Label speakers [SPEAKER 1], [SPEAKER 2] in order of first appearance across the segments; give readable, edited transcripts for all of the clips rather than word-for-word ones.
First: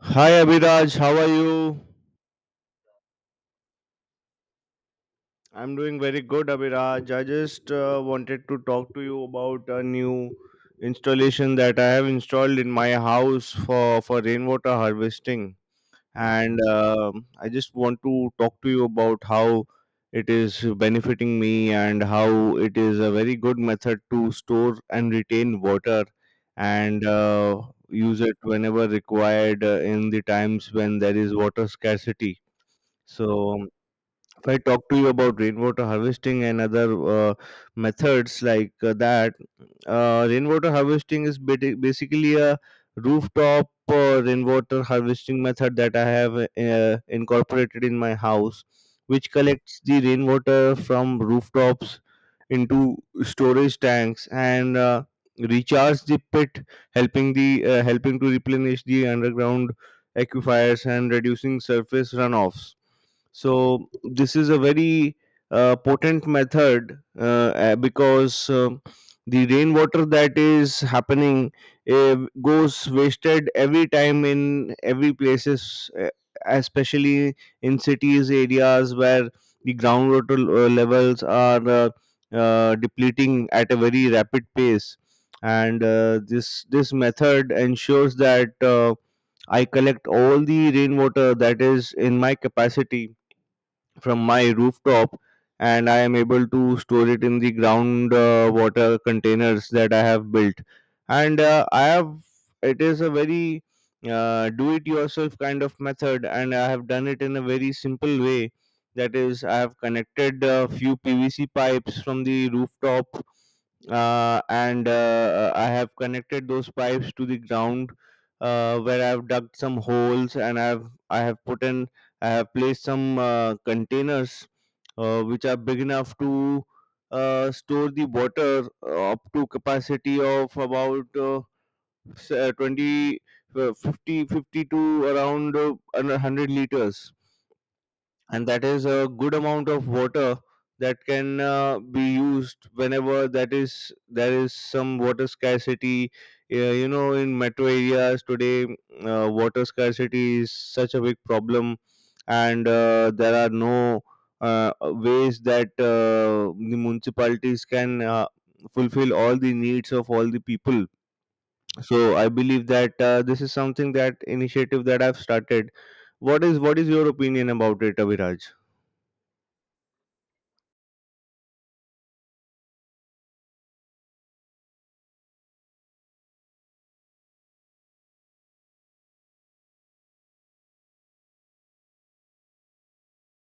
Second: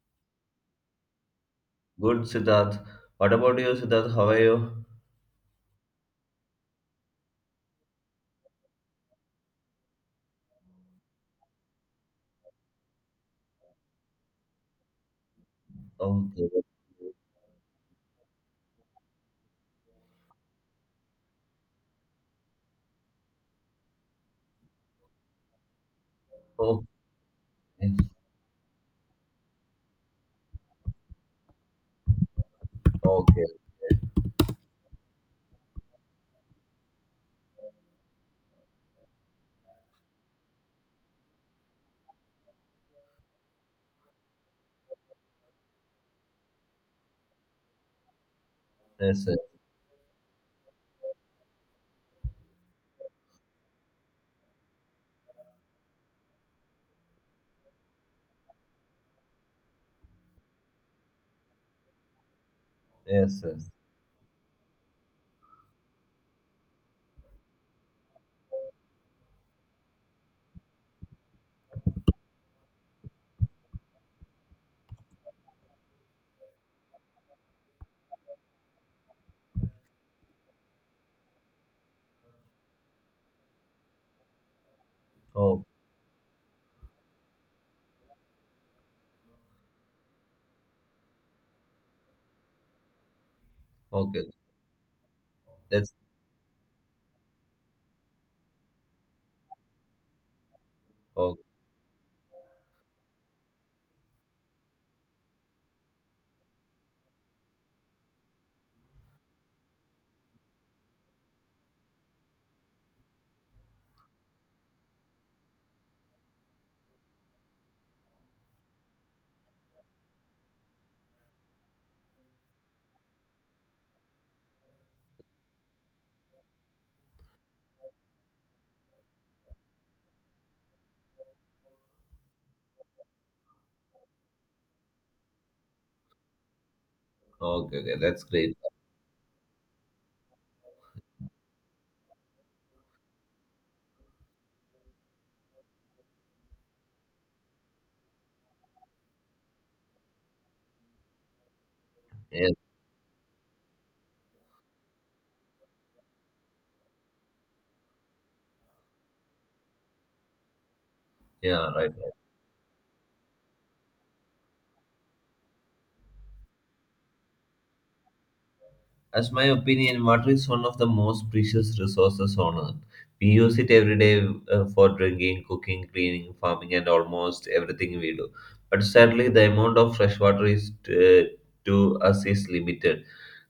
[SPEAKER 1] Hi Abhiraj, how are you?
[SPEAKER 2] Good, Siddharth. What about you, Siddharth? How are you?
[SPEAKER 1] I'm doing very good, Abhiraj. I just wanted to talk to you about a new installation that I have installed in my house for rainwater harvesting. And
[SPEAKER 2] Okay.
[SPEAKER 1] um I just want to talk to you about how it is benefiting me and how it is a very good method to store and retain water
[SPEAKER 2] Okay.
[SPEAKER 1] and use it whenever required in the times when there is water scarcity.
[SPEAKER 2] Okay.
[SPEAKER 1] So, if I talk to you about rainwater harvesting and other methods rainwater harvesting is basically a rooftop rainwater harvesting method that I have incorporated in my house,
[SPEAKER 2] Yes,
[SPEAKER 1] which
[SPEAKER 2] yes,
[SPEAKER 1] collects the rainwater from rooftops into storage tanks and recharge the pit, helping the helping to replenish the underground aquifers and reducing surface runoffs.
[SPEAKER 2] yes, yes.
[SPEAKER 1] So this is a very potent method because the rainwater that is happening uh, goes wasted every time in every places, especially in cities areas where the groundwater levels are depleting at a very rapid pace.
[SPEAKER 2] Oh,
[SPEAKER 1] And this method ensures that I collect all the rainwater that is in my capacity from
[SPEAKER 2] okay.
[SPEAKER 1] my rooftop, and
[SPEAKER 2] That's
[SPEAKER 1] I am able to store it in the ground water containers that I have built.
[SPEAKER 2] Oh.
[SPEAKER 1] And I have it is a very do it yourself kind of method, and I have done it in a very simple way. That is, I have connected a few PVC pipes from the rooftop, and I have connected those pipes to the ground, where I've dug some holes and I've I have placed some containers which are big enough to store the water up to capacity of about 20, 50, fifty to around 100 liters.
[SPEAKER 2] Okay. Okay. That's
[SPEAKER 1] And
[SPEAKER 2] great.
[SPEAKER 1] that is a good amount of water that can be used whenever that is there is some water scarcity. You know, in metro areas today, water scarcity is such a big problem,
[SPEAKER 2] Yes.
[SPEAKER 1] and there are no ways that the municipalities can fulfill all the needs of all the people.
[SPEAKER 2] Yeah, right,
[SPEAKER 1] So
[SPEAKER 2] right.
[SPEAKER 1] I believe that this is something that initiative that I've started. What is your opinion about it, Abhiraj?
[SPEAKER 2] As my opinion, water is one of the most precious resources on earth. We use it every day for drinking, cooking, cleaning, farming, and almost everything we do. But sadly, the amount of fresh water is to us is limited.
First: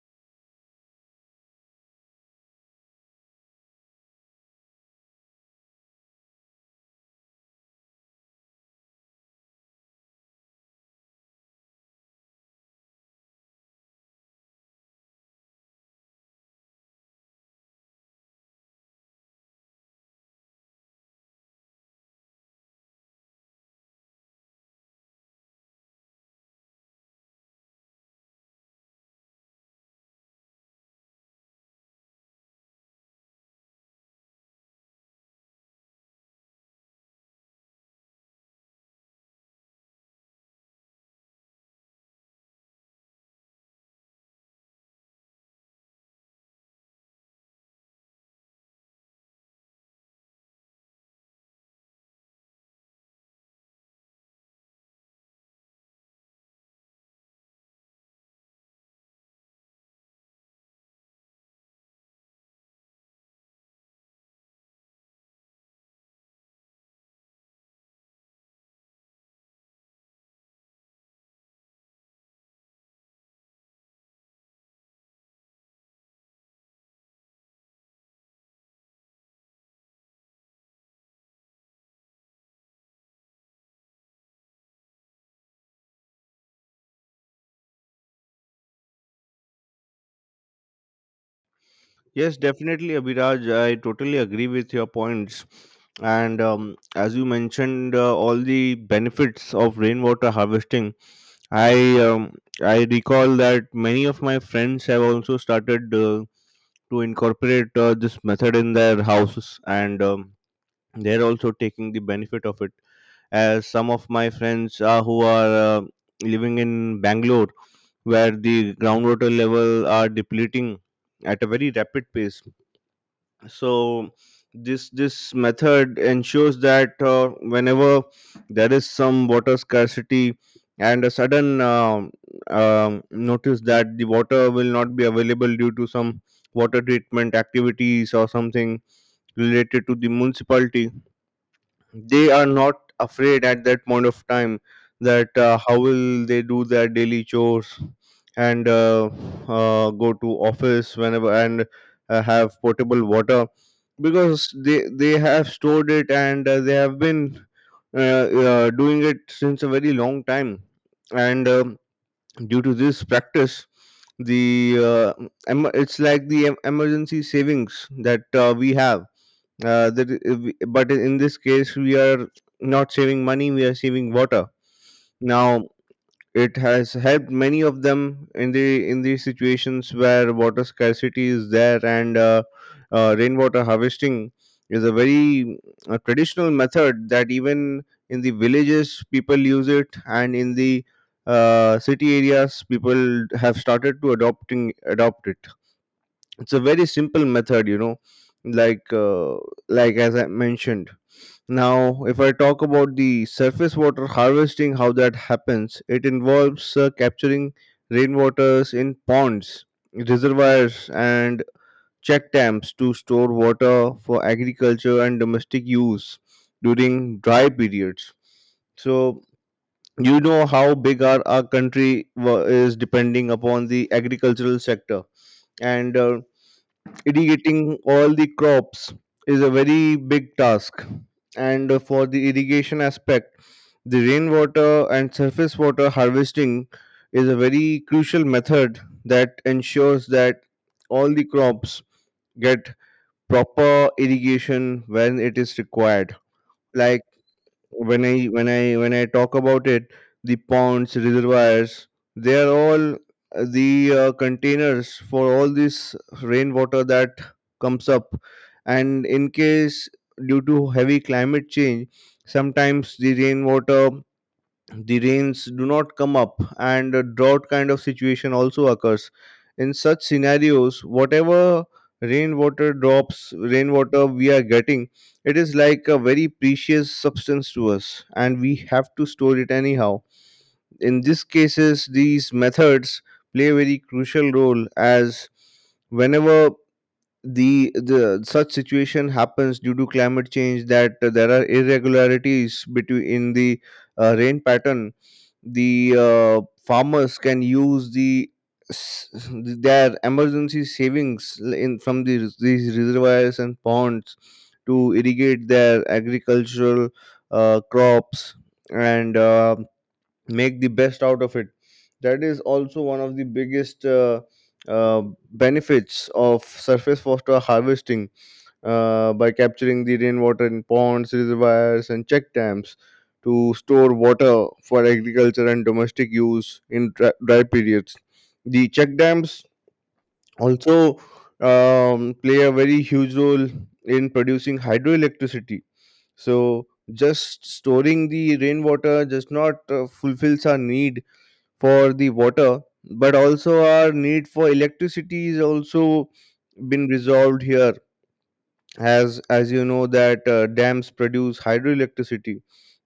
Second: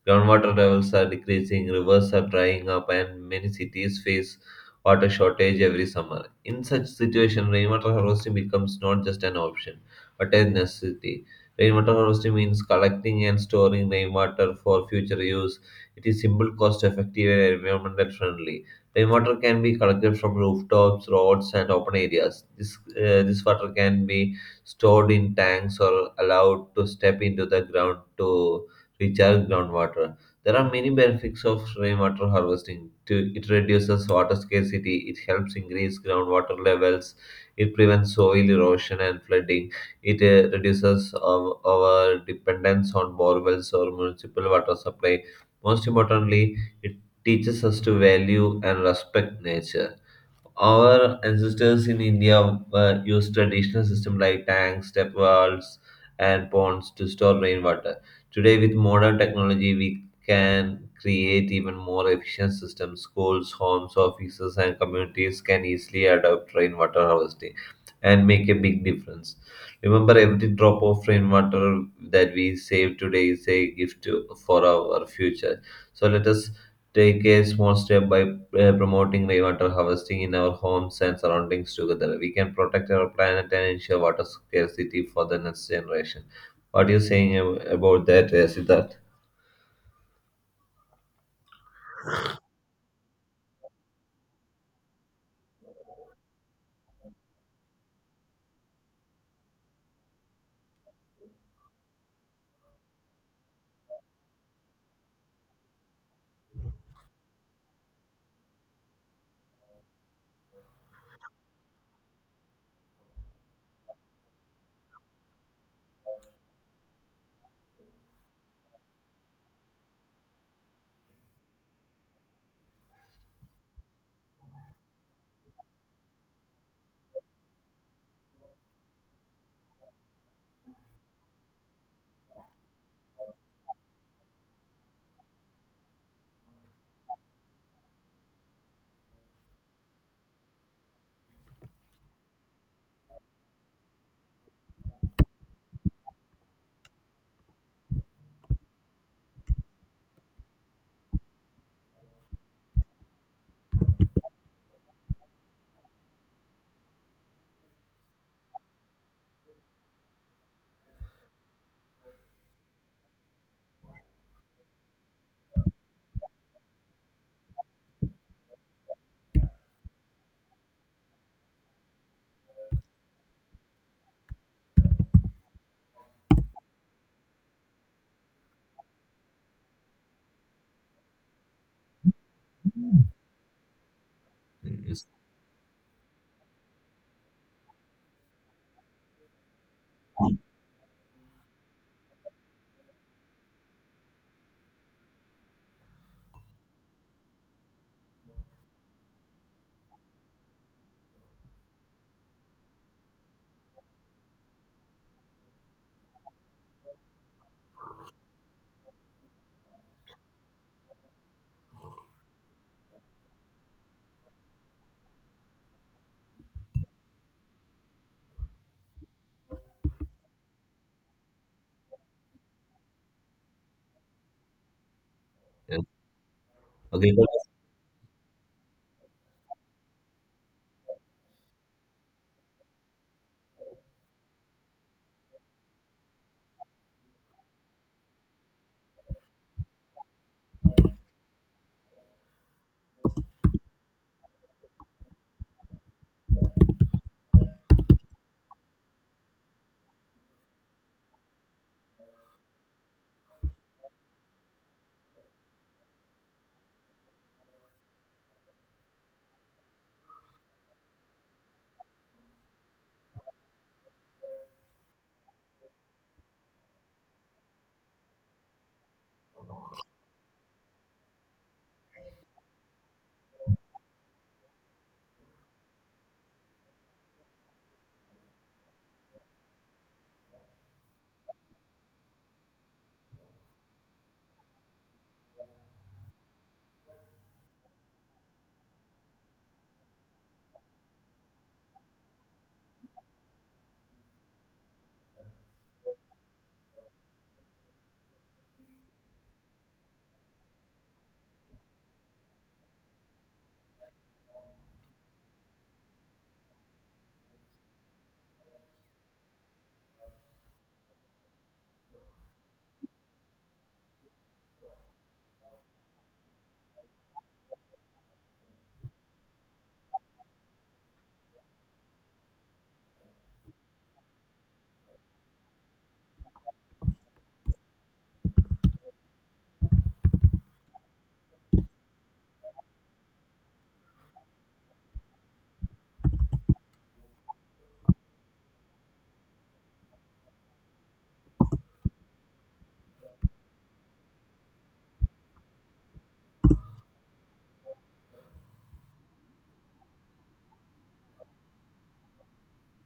[SPEAKER 2] Groundwater levels are decreasing, rivers are drying up, and many cities face water shortage every summer. In such situation, rainwater harvesting becomes not just an option, but a necessity. Rainwater harvesting means collecting and storing rainwater for future use. It is simple, cost effective, and environmental friendly. Rainwater can be collected from rooftops, roads, and open areas. This water can be stored in tanks or allowed to step into the ground to recharge groundwater. There are many benefits of rainwater harvesting. It reduces water scarcity, it helps increase groundwater levels, it prevents soil erosion and flooding, it reduces our dependence on borewells or municipal water supply. Most importantly, it teaches us to value and respect nature. Our ancestors in India were used traditional systems like tanks, step wells, and ponds to store rainwater. Today, with modern technology, we can create even more efficient systems. Schools, homes, offices, and communities can easily adopt rainwater harvesting and make a big difference. Remember, every drop of rainwater that we save today is a gift to, for our future. So, let us take a small step by promoting rainwater harvesting in our homes and surroundings together. We can protect our planet and ensure water scarcity for the next generation. What are you saying about that, Siddharth?
[SPEAKER 1] Yes, definitely, Abhiraj. I totally agree with your points. And as you mentioned, all the benefits of rainwater harvesting, I um, I recall that many of my friends have also started to incorporate this method in their houses, and they're also taking the benefit of it. As some of my friends who are living in Bangalore, where the groundwater level are depleting at a very rapid pace. So this method ensures that whenever there is some water scarcity and a sudden notice that the water will not be available due to some water treatment activities or something related to the municipality, they are not afraid at that point of time that how will they do their daily chores, and go to office whenever, and have potable water, because they have stored it, and they have been uh, doing it since a very long time. And due to this practice, the uh, it's like the emergency savings that we have, but in this case we are not saving money, we are saving water. Now it has helped many of them in the situations where water scarcity is there. And rainwater harvesting is a
[SPEAKER 2] Yes.
[SPEAKER 1] very traditional method that even in the villages people use it, and in the city areas people have started to adopt it. It's a very simple method, you know, like uh, like as I mentioned. Now, if I talk about the surface water harvesting, how that happens, it involves capturing rainwaters in ponds, reservoirs, and check dams to store water for agriculture and domestic use during dry periods. So, you know how big our country is depending upon the agricultural sector.
[SPEAKER 2] Yeah.
[SPEAKER 1] And
[SPEAKER 2] Agriculture.
[SPEAKER 1] irrigating all the crops is a very big task, and for the irrigation aspect, the rainwater and surface water harvesting is a very crucial method that ensures that all the crops get proper irrigation when it is required. Like, when I talk about it, the ponds, reservoirs, they are all the containers for all this rainwater that comes up. And in case, due to heavy climate change, sometimes the rains do not come up and a drought kind of situation also occurs. In such scenarios, whatever rainwater we are getting, it is like a very precious substance to us, and we have to store it anyhow. In these cases, these methods play a very crucial role. As whenever the such situation happens due to climate change, that there are irregularities between in the rain pattern, the farmers can use s- their emergency savings, l- in from these reservoirs and ponds to irrigate their agricultural crops, and make the best out of it. That is also one of the biggest uh, benefits of surface water harvesting, by capturing the rainwater in ponds, reservoirs, and check dams to store water for agriculture and domestic use in dry periods. The check dams also play a very huge role in producing hydroelectricity. So just storing the rainwater just not fulfills our need for the water, but also our need for electricity is also been resolved here. As you know that dams produce hydroelectricity.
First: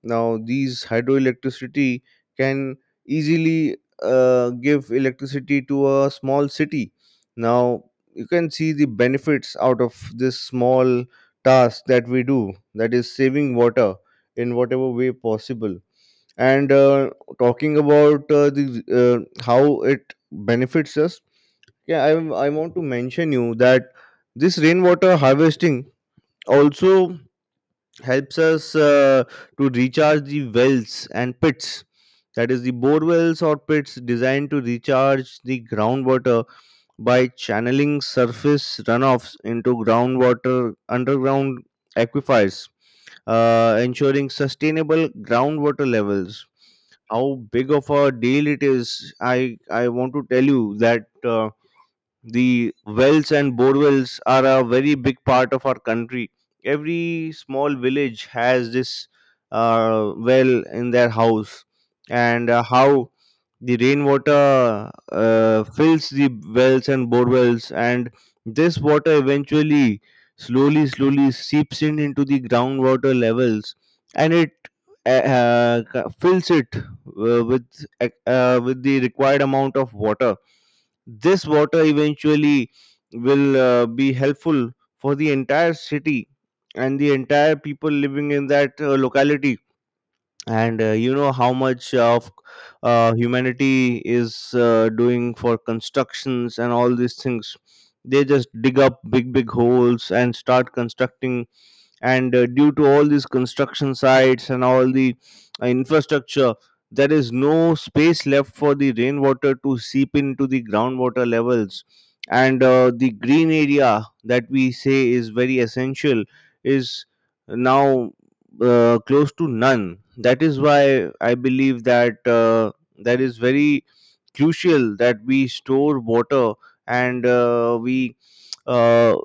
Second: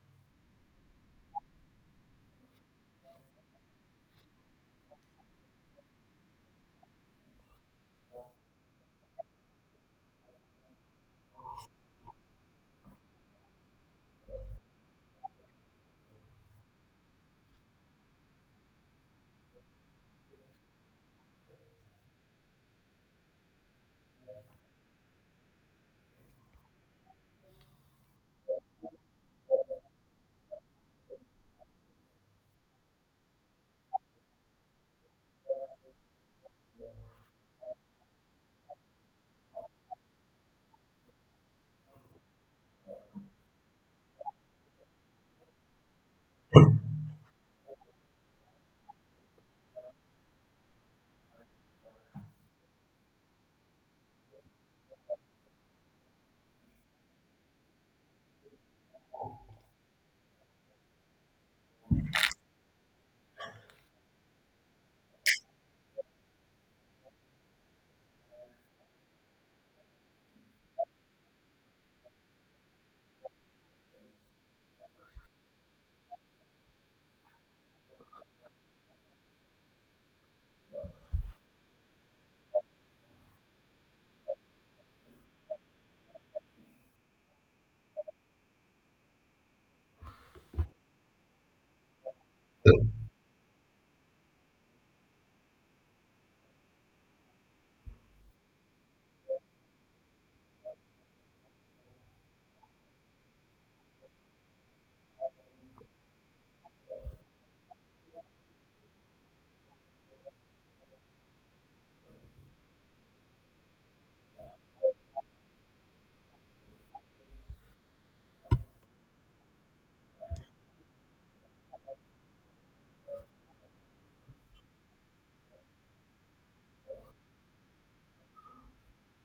[SPEAKER 1] Now these hydroelectricity can easily give electricity to a small city. Now you can see the benefits out of this small task that we do, that is saving water in whatever way possible. And talking about the how it benefits us, yeah, I want to mention you that this rainwater harvesting also helps us to recharge the wells and pits. That is the bore wells or pits designed to recharge the groundwater by channeling surface runoffs into groundwater underground aquifers, ensuring sustainable groundwater levels. How big of a deal it is, I want to tell you that the wells and borewells are a very big part of our country. Every small village has this well in their house, and how the rainwater fills the wells and bore wells, and this water eventually, slowly seeps in into the groundwater levels, and it fills it with the required amount of water. This water eventually will be helpful for the entire city and the entire people living in that locality. And you know how much of humanity is doing for constructions and all these things. They just dig up big holes and start constructing. And due to all these construction sites and all the infrastructure, there is no space left for the rainwater to seep into the groundwater levels. And the green area that we say is very essential is now close to none. That is why I believe that that is very crucial that we store water, and we uh,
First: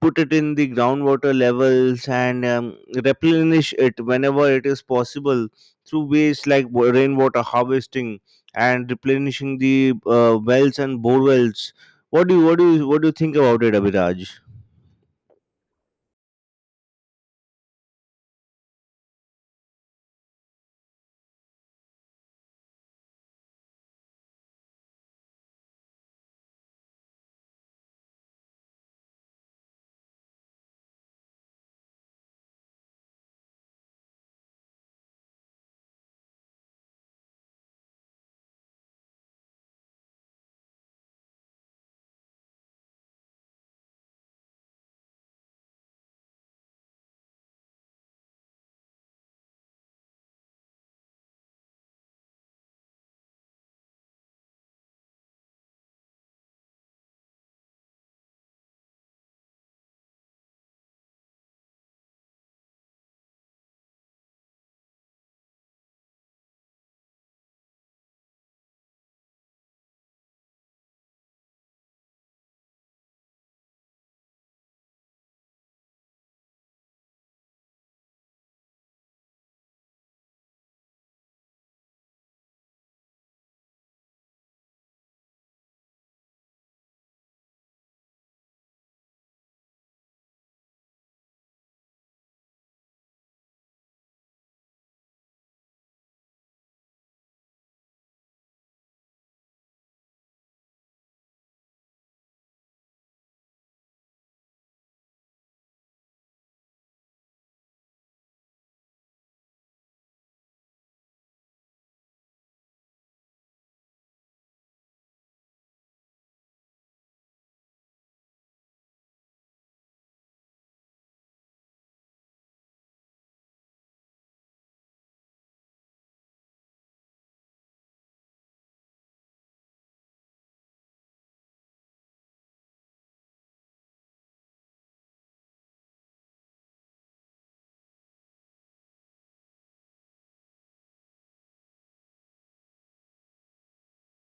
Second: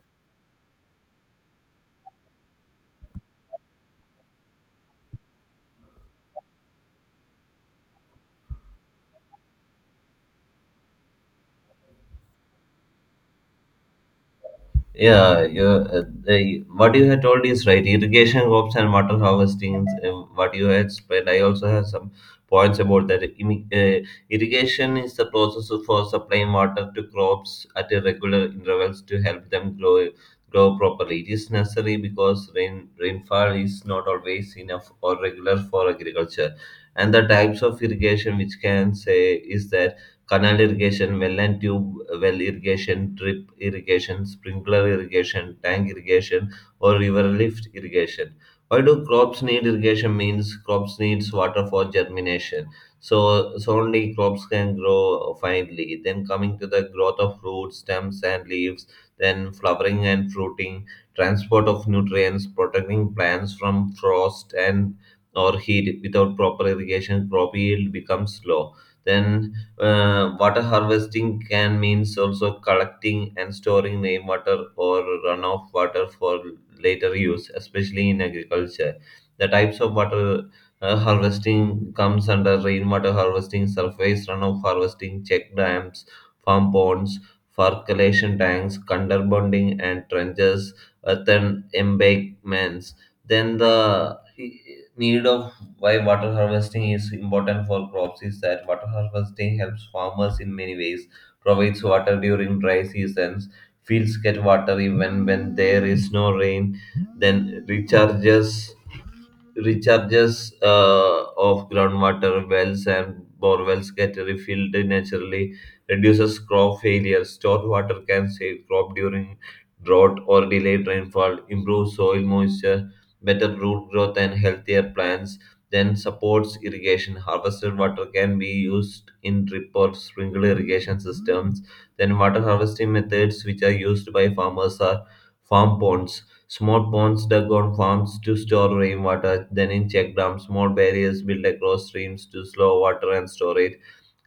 [SPEAKER 1] put it in the groundwater levels, and replenish it whenever it is possible through ways like rainwater harvesting, and replenishing the wells and bore wells. What do you what do you what do you think about it, Abhiraj?
[SPEAKER 2] Yeah, what you had told is right. Irrigation crops and water harvesting, what you had spread. I also have some points about that. Irrigation is the process for supplying water to crops at irregular intervals to help them grow properly. It is necessary because rainfall is not always enough or regular for agriculture. And the types of irrigation which can say is that canal irrigation, well and tube well irrigation, drip irrigation, sprinkler irrigation, tank irrigation, or river lift irrigation. Why do crops need irrigation? Means crops needs water for germination. So only crops can grow finely. Then coming to the growth of roots, stems, and leaves. Then flowering and fruiting, transport of nutrients, protecting plants from frost and or heat. Without proper irrigation, crop yield becomes low. Then water harvesting can means also collecting and storing rainwater or runoff water for later use, especially in agriculture. The types of water harvesting comes under rainwater harvesting, surface runoff harvesting, check dams, farm ponds, for collection tanks, underbonding and trenches, earthen embankments. Then need of why water harvesting is important for crops is that water harvesting helps farmers in many ways, provides water during dry seasons, fields get water even when there is no rain, then recharges of groundwater wells and bore wells get refilled naturally, reduces crop failure, stored water can save crop during drought or delayed rainfall, improves soil moisture, better root growth and healthier plants, then supports irrigation. Harvested water can be used in drip or sprinkler irrigation systems. Then water harvesting methods which are used by farmers are farm ponds. Small ponds dug on farms to store rainwater, then in check dams, small barriers built across streams to slow water and store it,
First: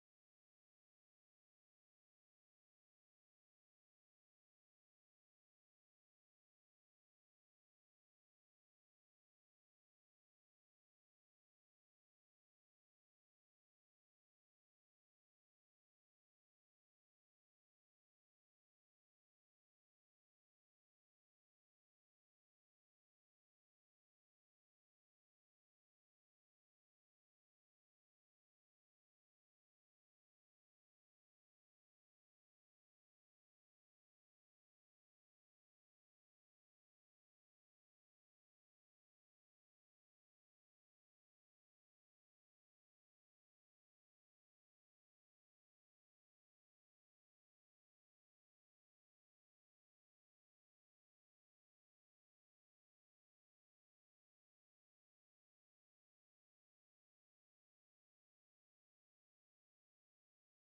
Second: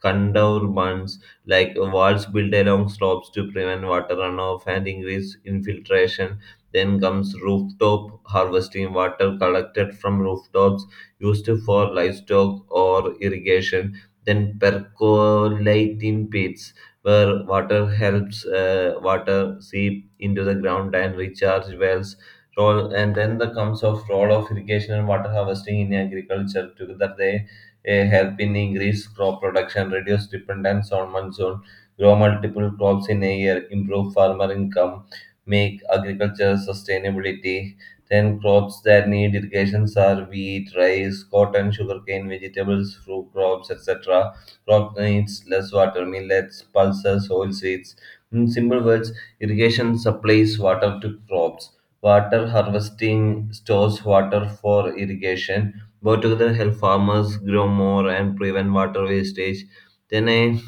[SPEAKER 2] condorbans like walls built along slopes to prevent water runoff and increase infiltration. Then comes rooftop harvesting, water collected from rooftops used for livestock or irrigation. Then percolating pits, where water helps water seep into the ground and recharge wells. Role, and then the comes of role of irrigation and water harvesting in agriculture. Together they a help in increase crop production, reduce dependence on monsoon, grow multiple crops in a year, improve farmer income, make agriculture sustainability. Then crops that need irrigations are wheat, rice, cotton, sugarcane, vegetables, fruit crops, etc. Crop needs less water, millets, pulses, oilseeds. In simple words, irrigation supplies water to crops. Water harvesting stores water for irrigation, both together help farmers grow more and prevent water wastage. Then I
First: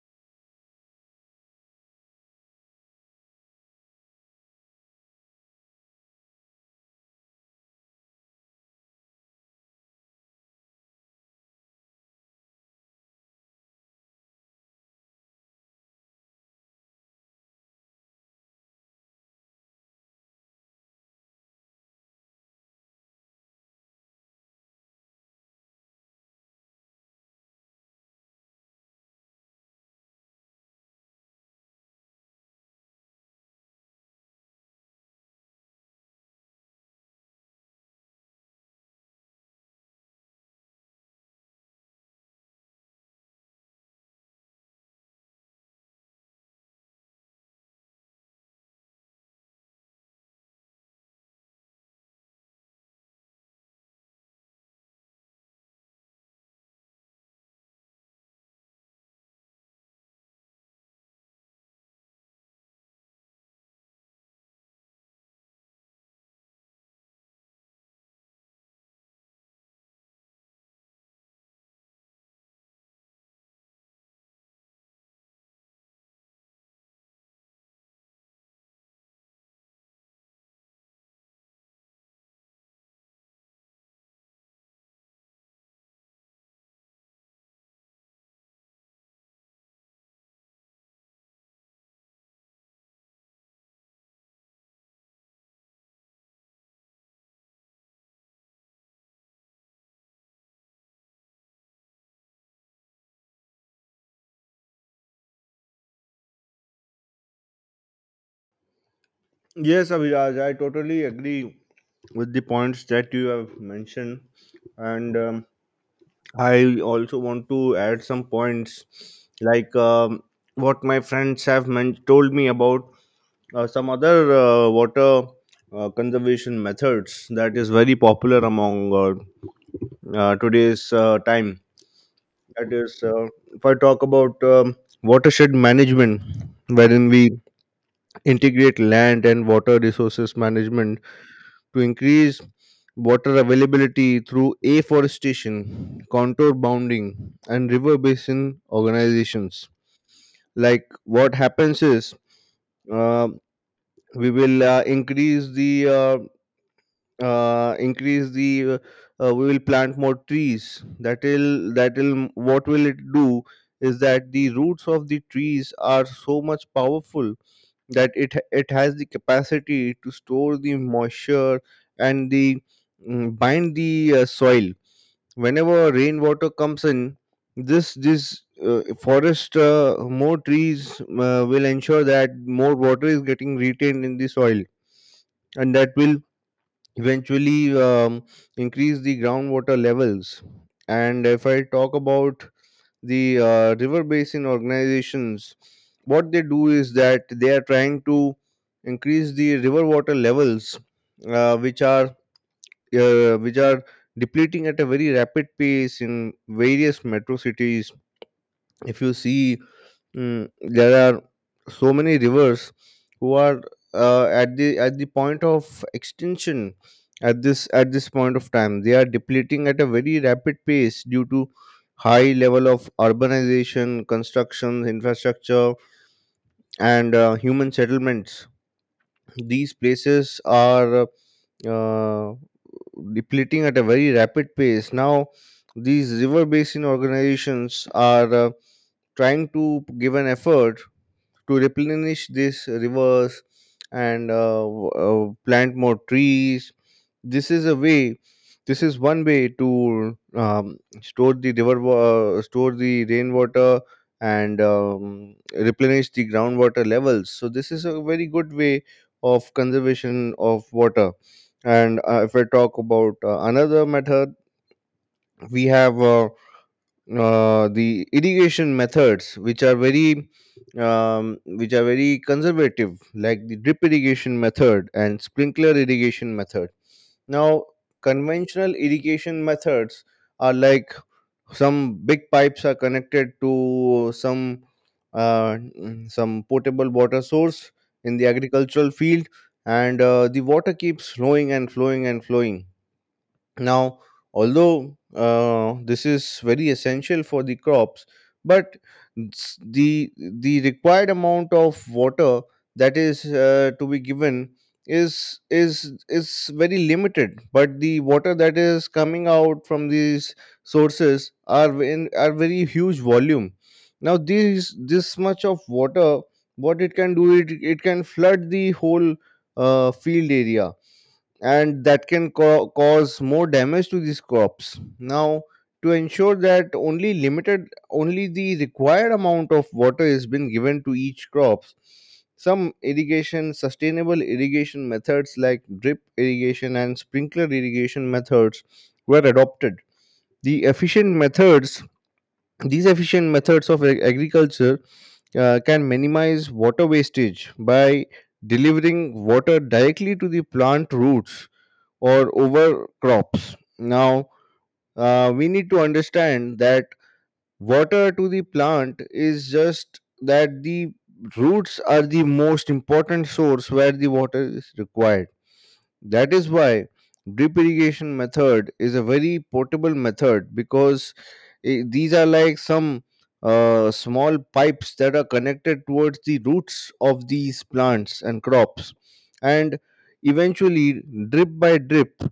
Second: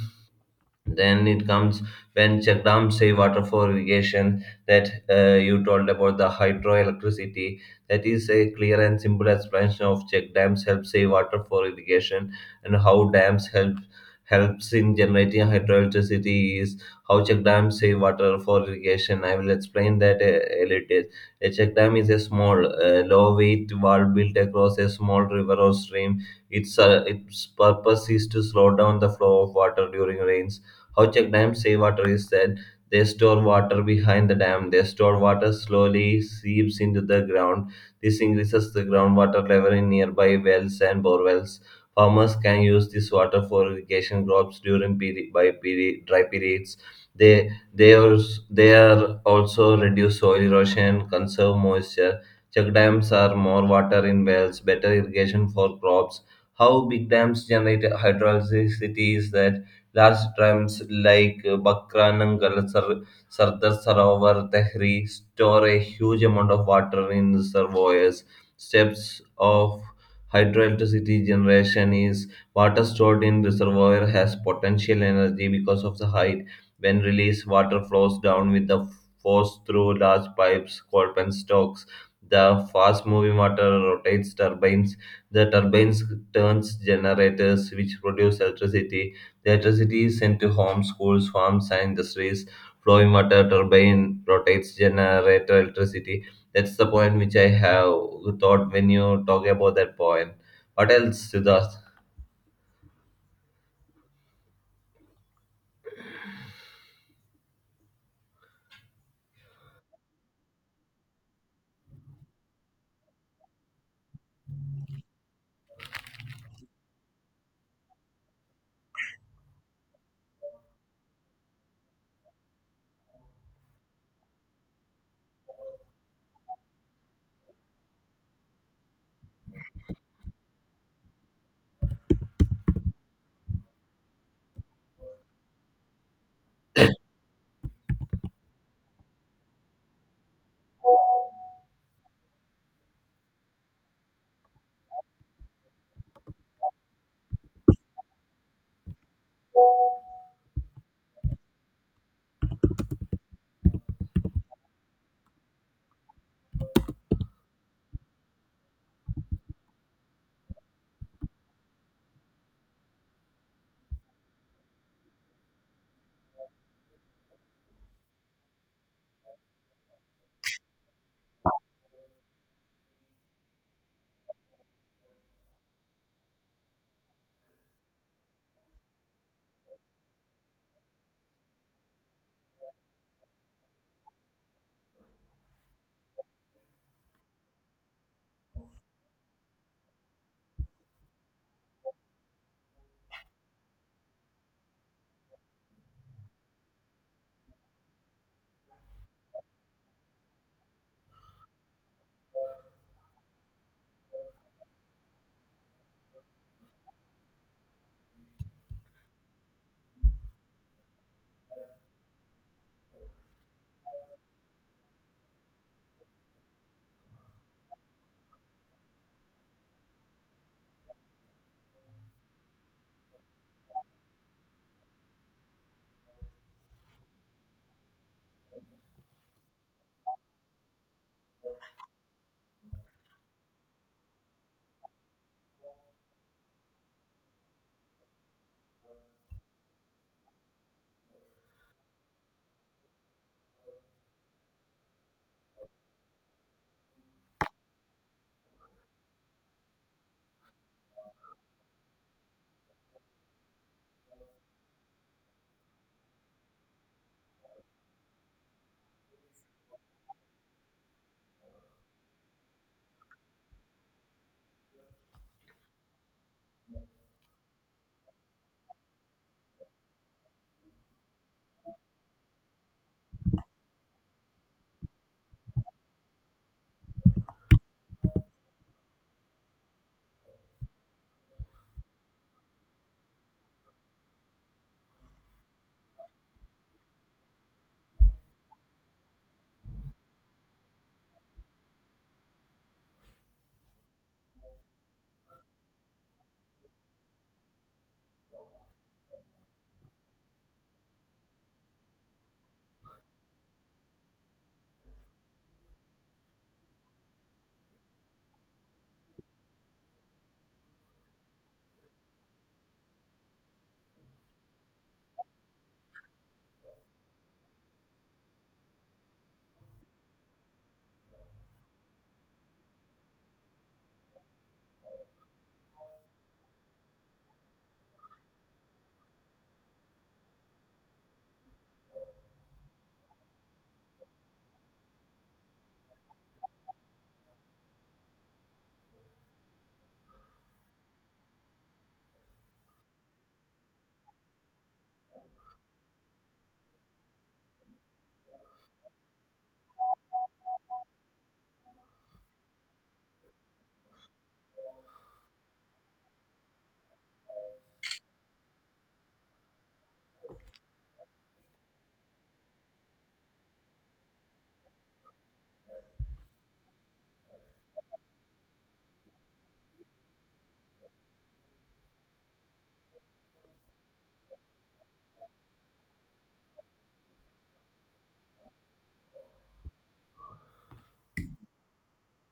[SPEAKER 2] then it comes when Chakdam say water for irrigation that you told about the hydroelectricity. That is a clear and simple explanation of check dams help save water for irrigation and how dams helps in generating hydroelectricity is how check dams save water for irrigation. I will explain that a little. A check dam is a small, low weight wall built across a small river or stream. Its its purpose is to slow down the flow of water during rains, how check dams save water is that they store water behind the dam. They store water slowly seeps into the ground. This increases the groundwater level in nearby wells and borewells. Farmers can use this water for irrigation crops during dry periods. They they are they are also reduce soil erosion, conserve moisture. Check dams are more water in wells, better irrigation for crops. How big dams generate hydroelectricity is that large dams like Bakranangal, Sardar Sarovar, Tehri store a huge amount of water in the reservoirs. Steps of hydroelectricity generation is water stored in reservoir has potential energy because of the height. When released, water flows down with the force through large pipes called penstocks. The fast-moving water rotates turbines. The turbines turns generators, which produce electricity. The electricity is sent to homes, schools, farms, and industries. Flowing water turbine rotates generate electricity. That's the point which I have thought when you talk about that point. What else, Siddharth?
[SPEAKER 1] Yes, Abhiraj, I totally agree with the points that you have mentioned, and I also want to add some points, like what my friends have told me about some other water conservation methods that is very popular among today's time. That is, if I talk about watershed management, wherein we integrate land and water resources management to increase water availability through afforestation, contour bounding, and river basin organizations. Like what happens is, uh, we will uh, increase the we will plant more trees. That will what will it do is that the roots of the trees are so much powerful that it has the capacity to store the moisture and bind the soil whenever rainwater comes in. This Forest, more trees will ensure that more water is getting retained in the soil, and that will eventually increase the groundwater levels. And if I talk about the river basin organizations, what they do is that they are trying to increase the river water levels, uh, which are which are depleting at a very rapid pace in various metro cities, if you see. There are so many rivers who are at the point of extinction. At this point of time, they are depleting at a very rapid pace due to high level of urbanization, construction, infrastructure, and human settlements. These places are uh, depleting at a very rapid pace now. These river basin organizations are trying to give an effort to replenish these rivers and plant more trees. This is a way. This is one way to store the store the rainwater, and replenish the groundwater levels. So this is a very good way of conservation of water. And if I talk about another method, we have. The irrigation methods which are very conservative, like the drip irrigation method and sprinkler irrigation method. Now conventional irrigation methods are like some big pipes are connected to some some potable water source in the agricultural field, and the water keeps flowing and flowing and flowing. Now, although this is very essential for the crops, but the required amount of water that is to be given is very limited. But the water that is coming out from these sources are ve- in are very huge volume. Now, these this much of water, what it can do, it can flood the whole field area, and that can cause more damage to these crops. Now, to ensure that only the required amount of water is been given to each crops, some irrigation sustainable irrigation methods like drip irrigation and sprinkler irrigation methods were adopted. The efficient methods, these efficient methods of agriculture can minimize water wastage by delivering water directly to the plant roots or over crops. Now, we need to understand that water to the plant is just that the roots are the most important source where the water is required. That is why drip irrigation method is a very portable method, because I these are like some small pipes that are connected towards the roots of these plants and crops. And eventually, drip by drip,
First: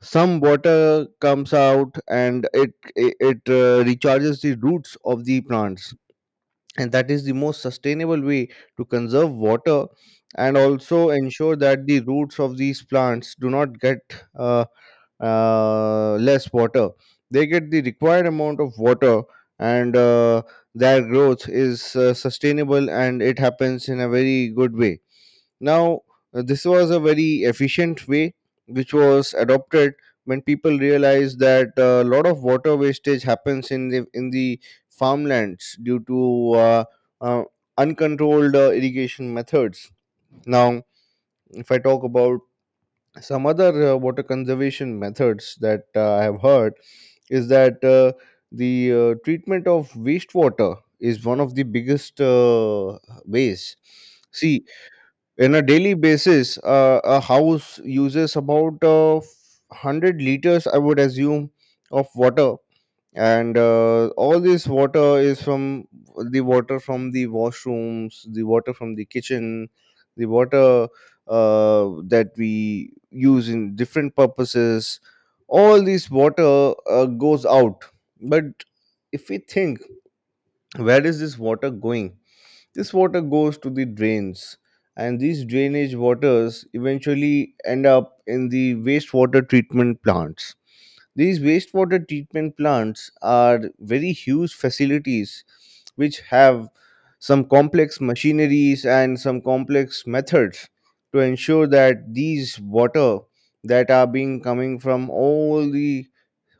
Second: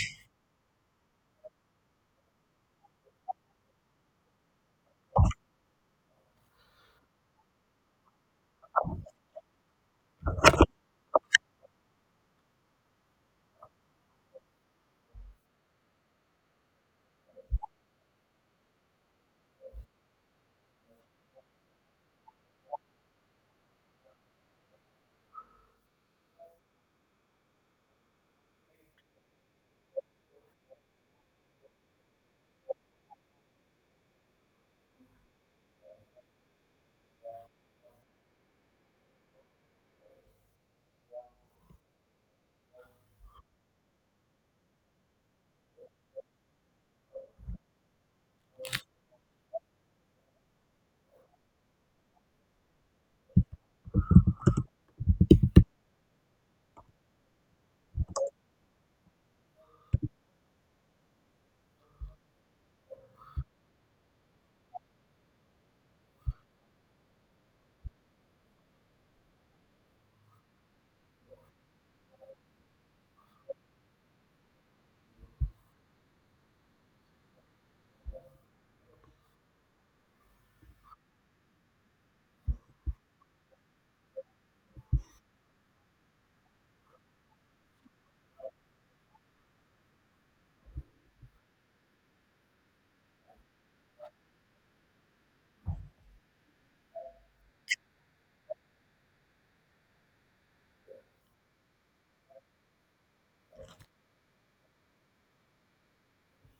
[SPEAKER 1] some water comes out, and it recharges the roots of the plants, and that is the most sustainable way to conserve water and also ensure that the roots of these plants do not get uh, less water. They get the required amount of water, and their growth is sustainable, and it happens in a very good way. Now, this was a very efficient way which was adopted when people realized that a lot of water wastage happens in the farmlands due to uh, uncontrolled irrigation methods. Now, if I talk about some other water conservation methods that I have heard, is that the treatment of wastewater is one of the biggest ways. See, in a daily basis a house uses about 100 liters, I would assume, of water. And all this water is from the water from the washrooms, the water from the kitchen, the water uh, that we use in different purposes. All this water goes out. But if we think, where is this water going? This water goes to the drains, and these drainage waters eventually end up in the wastewater treatment plants. These wastewater treatment plants are very huge facilities which have some complex machineries and some complex methods to ensure that these water that are being coming from all the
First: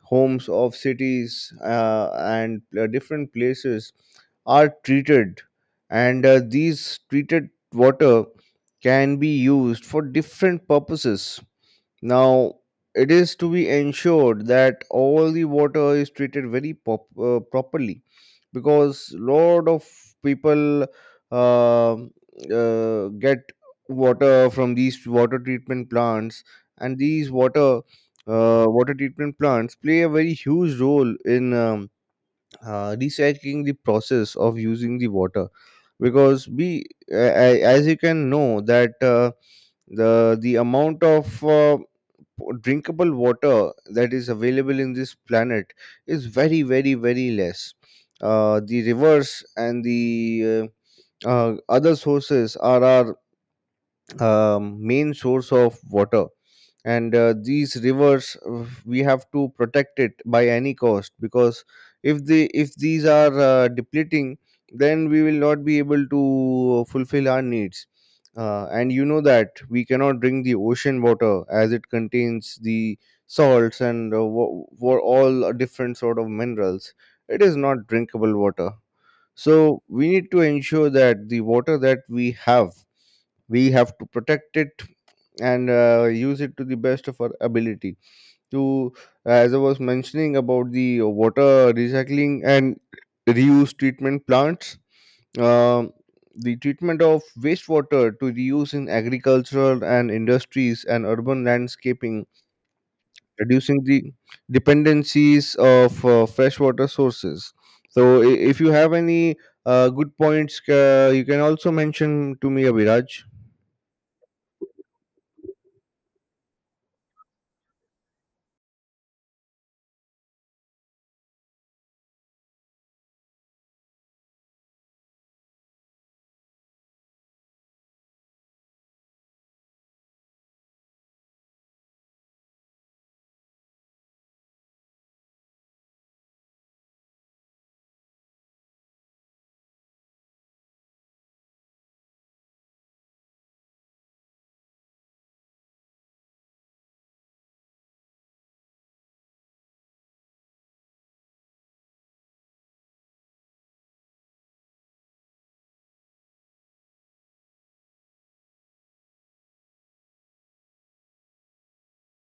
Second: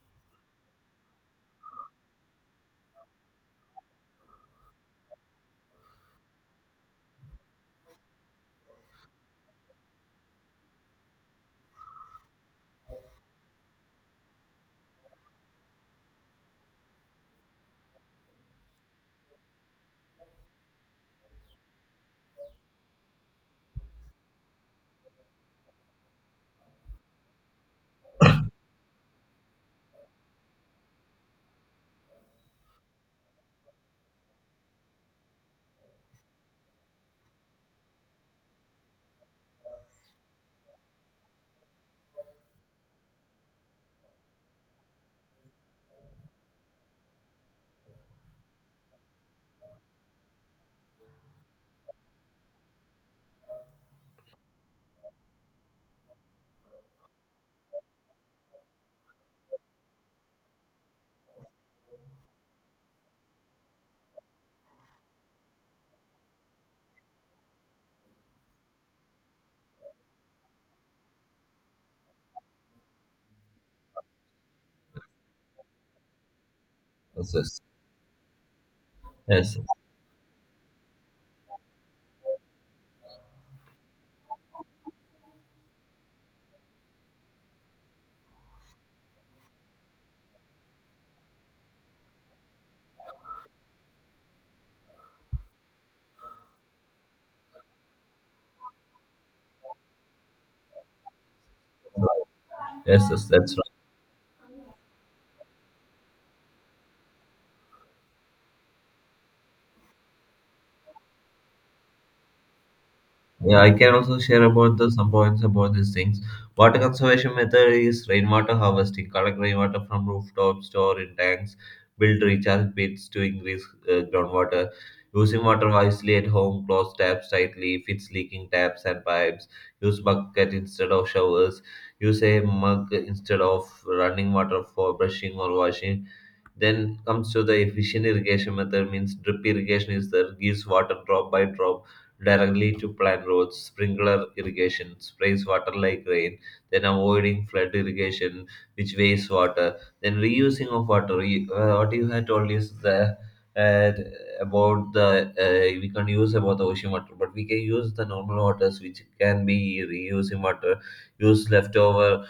[SPEAKER 1] homes of cities and different places are treated, and these treated water can be used for different purposes. Now, it is to be ensured that all the water is treated very properly, because lot of people uh, get water from these water treatment plants, and these water treatment plants play a very huge role in recycling the process of using the water. Because we uh, as you can know that the amount of drinkable water that is available in this planet is very, very, very less. The rivers and the other sources are main source of water, and these rivers we have to protect it by any cost, because if the if these are depleting, then we will not be able to fulfill our needs. And you know that we cannot drink the ocean water, as it contains the salts and all different sort of minerals.
[SPEAKER 2] Yes,
[SPEAKER 1] It is
[SPEAKER 2] yes,
[SPEAKER 1] not drinkable water.
[SPEAKER 2] yes,
[SPEAKER 1] So we need to ensure that the water that we have, we have to protect it and use it to the best of our ability. To, as I was mentioning, about the water recycling and reuse treatment plants, um, the treatment of wastewater to reuse in agricultural and industries and urban landscaping,
[SPEAKER 2] yes, yes, that's
[SPEAKER 1] reducing the dependencies of freshwater sources. So, if you have any good points, you can also mention to me, Abhiraj.
[SPEAKER 2] yeah, I can also share about the some points about these things. Water conservation method is rainwater harvesting. Collect rainwater from rooftops, store in tanks, build recharge pits to increase groundwater. Using water wisely at home, close taps tightly, fix leaking taps and pipes. Use bucket instead of showers. Use a mug instead of running water for brushing or washing. Then comes to the efficient irrigation method, means drip irrigation is that gives water drop by drop directly to plant roots. Sprinkler irrigation sprays water like rain. Then avoiding flood irrigation, which wastes water. Then reusing of water. What you had told is the uh, about the we can use about the ocean water, but we can use the normal waters which can be reusing water. Use leftover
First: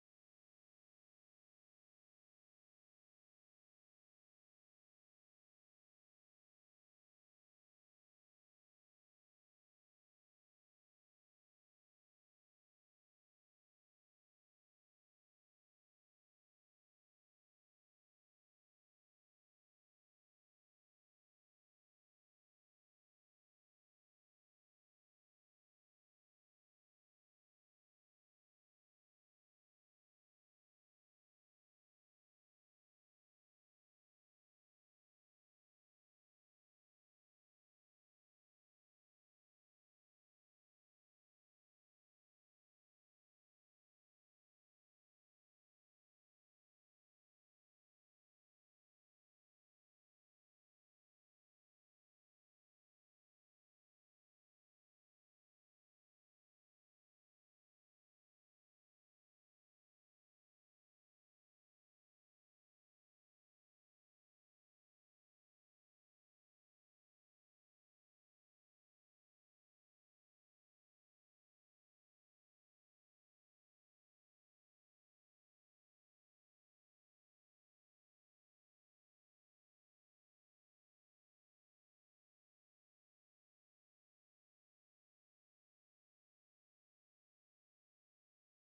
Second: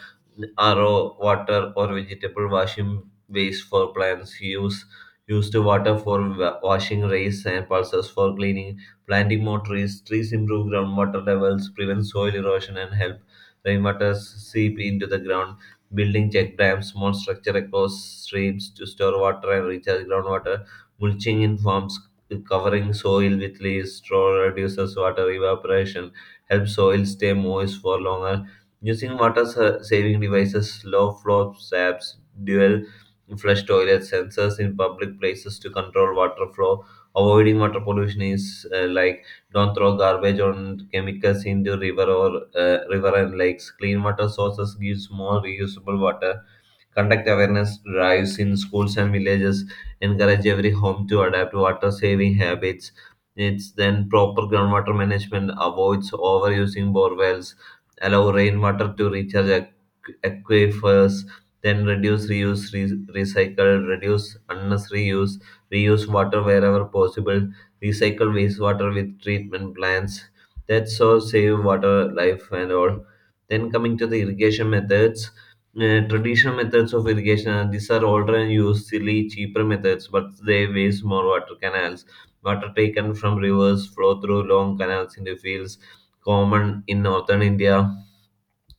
[SPEAKER 2] RO water or vegetable washing waste for plants, use used water for washing, raise and pulses for cleaning, planting more trees. Trees improve groundwater levels, prevent soil erosion, and help rainwater seep into the ground. Building check dams, small structure across streams to store water and recharge groundwater. Mulching in farms, covering soil with leaves, straw reduces water evaporation, helps soil stay moist for longer. Using water saving devices, low flow taps, dual flush toilets, sensors in public places to control water flow. Avoiding water pollution is like don't throw garbage or chemicals into river and lakes. Clean water sources gives more reusable water. Conduct awareness drives in schools and villages, encourage every home to adapt water saving habits. It's then proper groundwater management avoids overusing bore wells, allow rainwater to recharge aquifers, then reduce, reuse, recycle, reduce unnecessary use, reuse water wherever possible, recycle wastewater with treatment plants. That's all save water, life, and all. Then coming to the irrigation methods, traditional methods of irrigation, these are older and used silly cheaper methods but they waste more water, canals, water taken from rivers flow through long canals into fields, common in northern India.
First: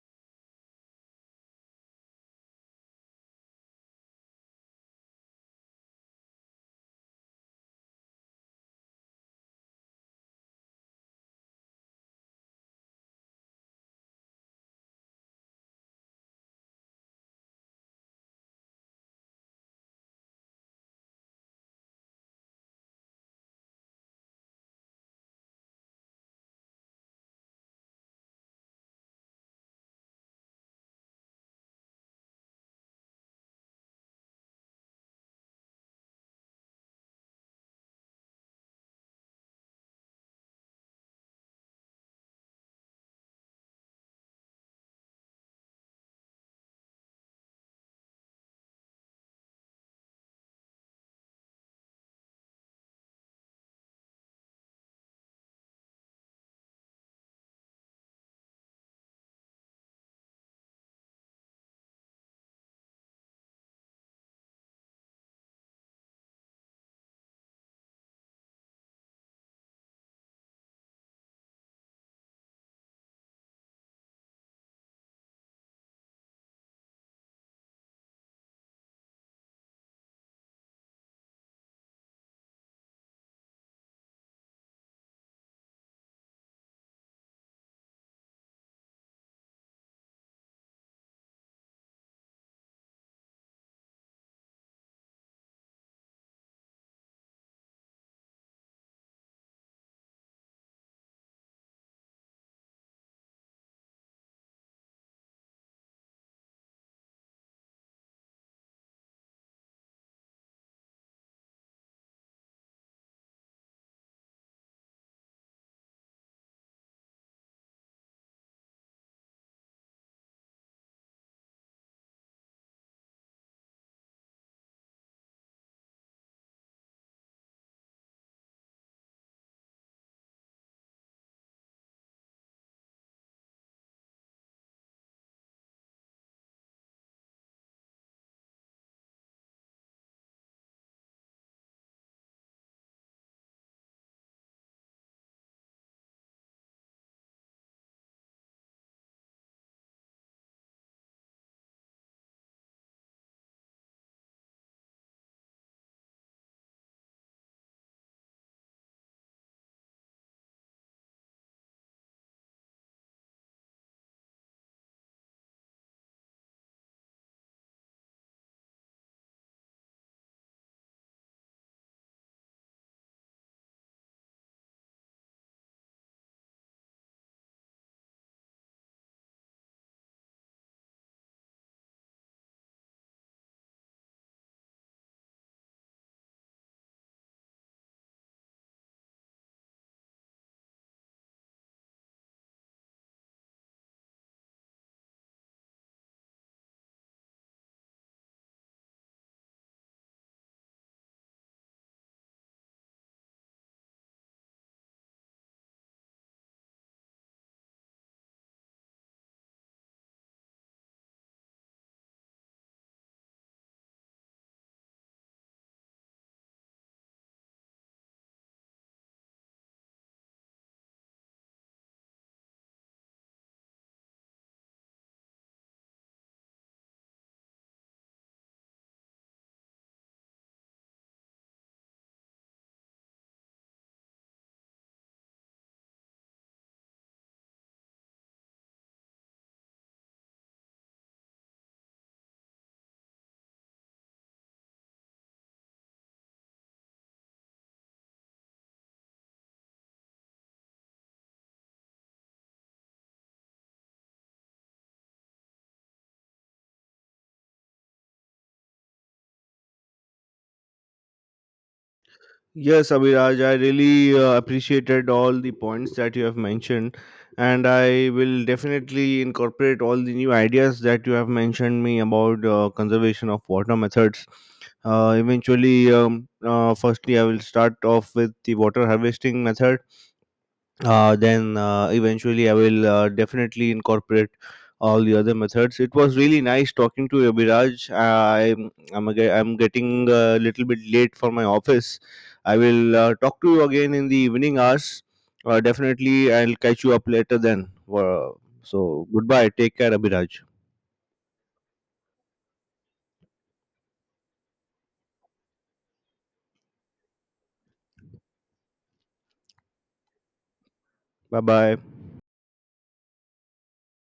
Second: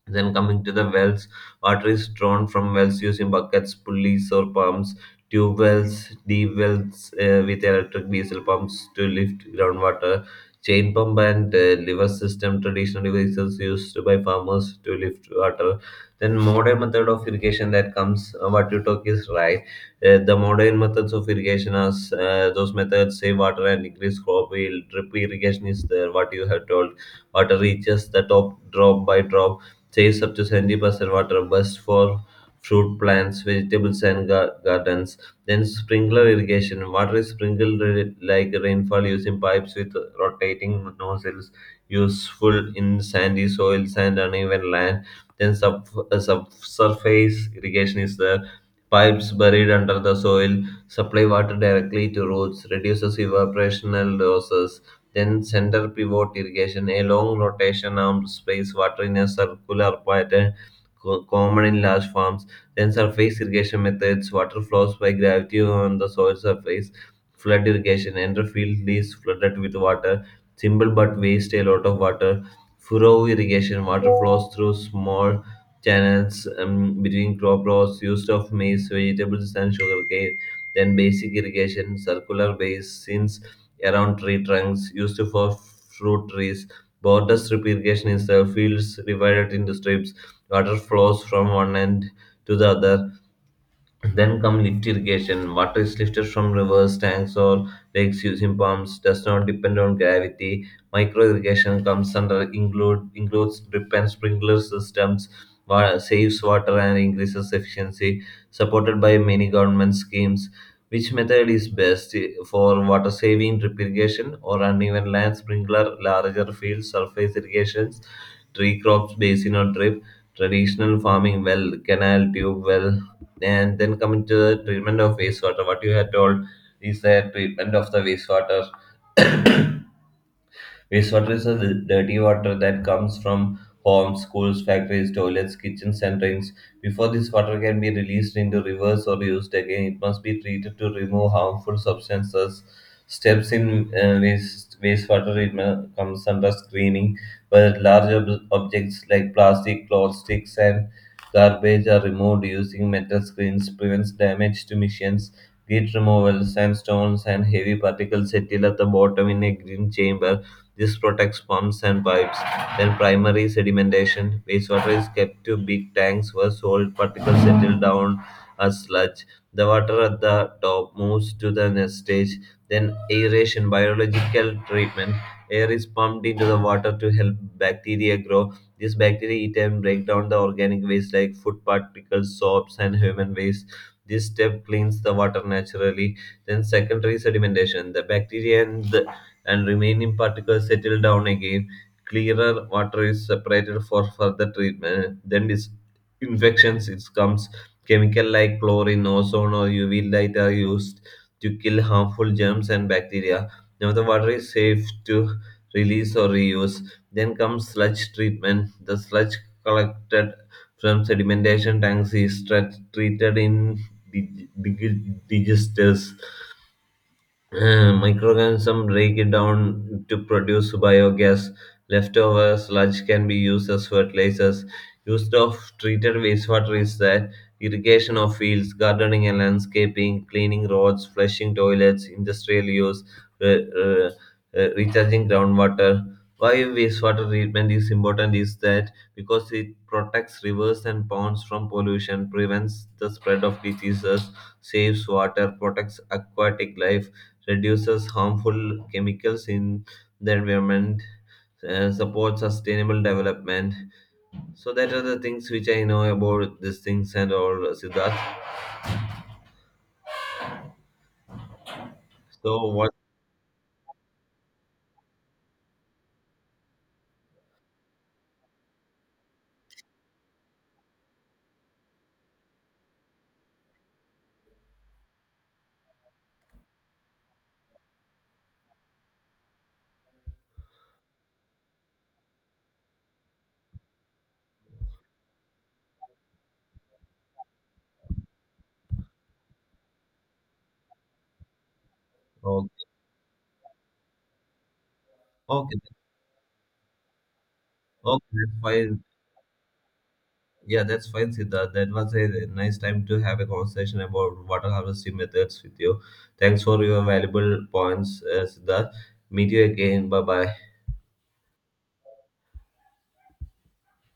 [SPEAKER 2] Then coming to the wells, water is drawn from wells using buckets, pulleys, or pumps. Tube wells, deep wells with electric diesel pumps to lift groundwater. Chain pump and lever system, traditional devices used by farmers to lift water. Then modern method of irrigation that comes, what you talk is right. The modern methods of irrigation are those methods save water and increase crop yield. Drip irrigation is there, what you have told. Water reaches the top drop by drop, chase up to 70% water, best for fruit plants, vegetables, and gardens. Then sprinkler irrigation. Water is sprinkled like rainfall using pipes with rotating nozzles, useful in sandy soils and uneven land. Then subsurface irrigation is there. Pipes buried under the soil supply water directly to roots, reduces evaporational losses. Then center pivot irrigation, a long rotation arm sprays water in a circular pattern, common in large farms. Then surface irrigation methods, water flows by gravity on the soil surface. Flood irrigation, enter field is flooded with water. Simple but waste a lot of water. Furrow irrigation, water flows through small channels between crop rows used of maize, vegetables, and sugarcane. Then basic irrigation, circular basins around tree trunks, used for fruit trees. Border strip irrigation is the fields divided into strips. Water flows from one end to the other. Then come lift irrigation. Water is lifted from rivers, tanks, or lakes using pumps. Does not depend on gravity. Micro irrigation comes under includes drip and sprinkler systems. Saves water and increases efficiency. Supported by many government schemes. Which method is best for water saving, drip irrigation, or uneven land sprinkler, larger fields, surface irrigations, tree crops, basin or drip, traditional farming, well, canal, tube well, and then coming to the treatment of wastewater, what you had told is the treatment of the wastewater. Wastewater is the dirty water that comes from homes, schools, factories, toilets, kitchens, and drains. Before this water can be released into rivers or used again, it must be treated to remove harmful substances. Steps in wastewater treatment comes under screening, where large objects like plastic, cloth sticks, and garbage are removed using metal screens, prevents damage to machines. Grit removal, sandstones, and heavy particles settle at the bottom in a green chamber, this protects pumps and pipes. Then primary sedimentation. Wastewater is kept to big tanks where salt particles settle down as sludge. The water at the top moves to the next stage. Then aeration, biological treatment. Air is pumped into the water to help bacteria grow. These bacteria eat and break down the organic waste like food particles, soaps, and human waste. This step cleans the water naturally. Then secondary sedimentation. The bacteria and the and remaining particles settle down again. Clearer water is separated for further treatment. Then disinfections it comes chemical like chlorine, ozone, or UV light are used to kill harmful germs and bacteria. Now the water is safe to release or reuse. Then comes sludge treatment. The sludge collected from sedimentation tanks is treated in digesters, microorganisms break it down to produce biogas. Leftover sludge can be used as fertilizers. Use of treated wastewater is that irrigation of fields, gardening and landscaping, cleaning roads, flushing toilets, industrial use, re- uh, recharging groundwater. Why wastewater treatment is important is that because it protects rivers and ponds from pollution, prevents the spread of diseases, saves water, protects aquatic life, reduces harmful chemicals in the environment, supports sustainable development. So that are the things which I know about these things and all, Siddharth. So
[SPEAKER 1] Yes,
[SPEAKER 2] what?
[SPEAKER 1] Abhiraj, I really appreciated all the points that you have mentioned, and I will definitely incorporate all the new ideas that you have mentioned me about conservation of water methods. Eventually, firstly, I will start off with the water harvesting method, then eventually I will definitely incorporate all the other methods. It was really nice talking to you, Abhiraj. I'm getting a little bit late for my office. I
[SPEAKER 2] Okay,
[SPEAKER 1] will talk to you again in the evening hours.
[SPEAKER 2] okay,
[SPEAKER 1] Definitely, I'll catch you up later then.
[SPEAKER 2] okay,
[SPEAKER 1] Uh,
[SPEAKER 2] that's fine.
[SPEAKER 1] so goodbye. Take care, Abhiraj.
[SPEAKER 2] Yeah, that's fine, Siddharth. That was a nice time to have a conversation about water harvesting methods with you. Thanks for your valuable points, Siddharth. Meet you again. Bye bye.
[SPEAKER 1] Bye bye.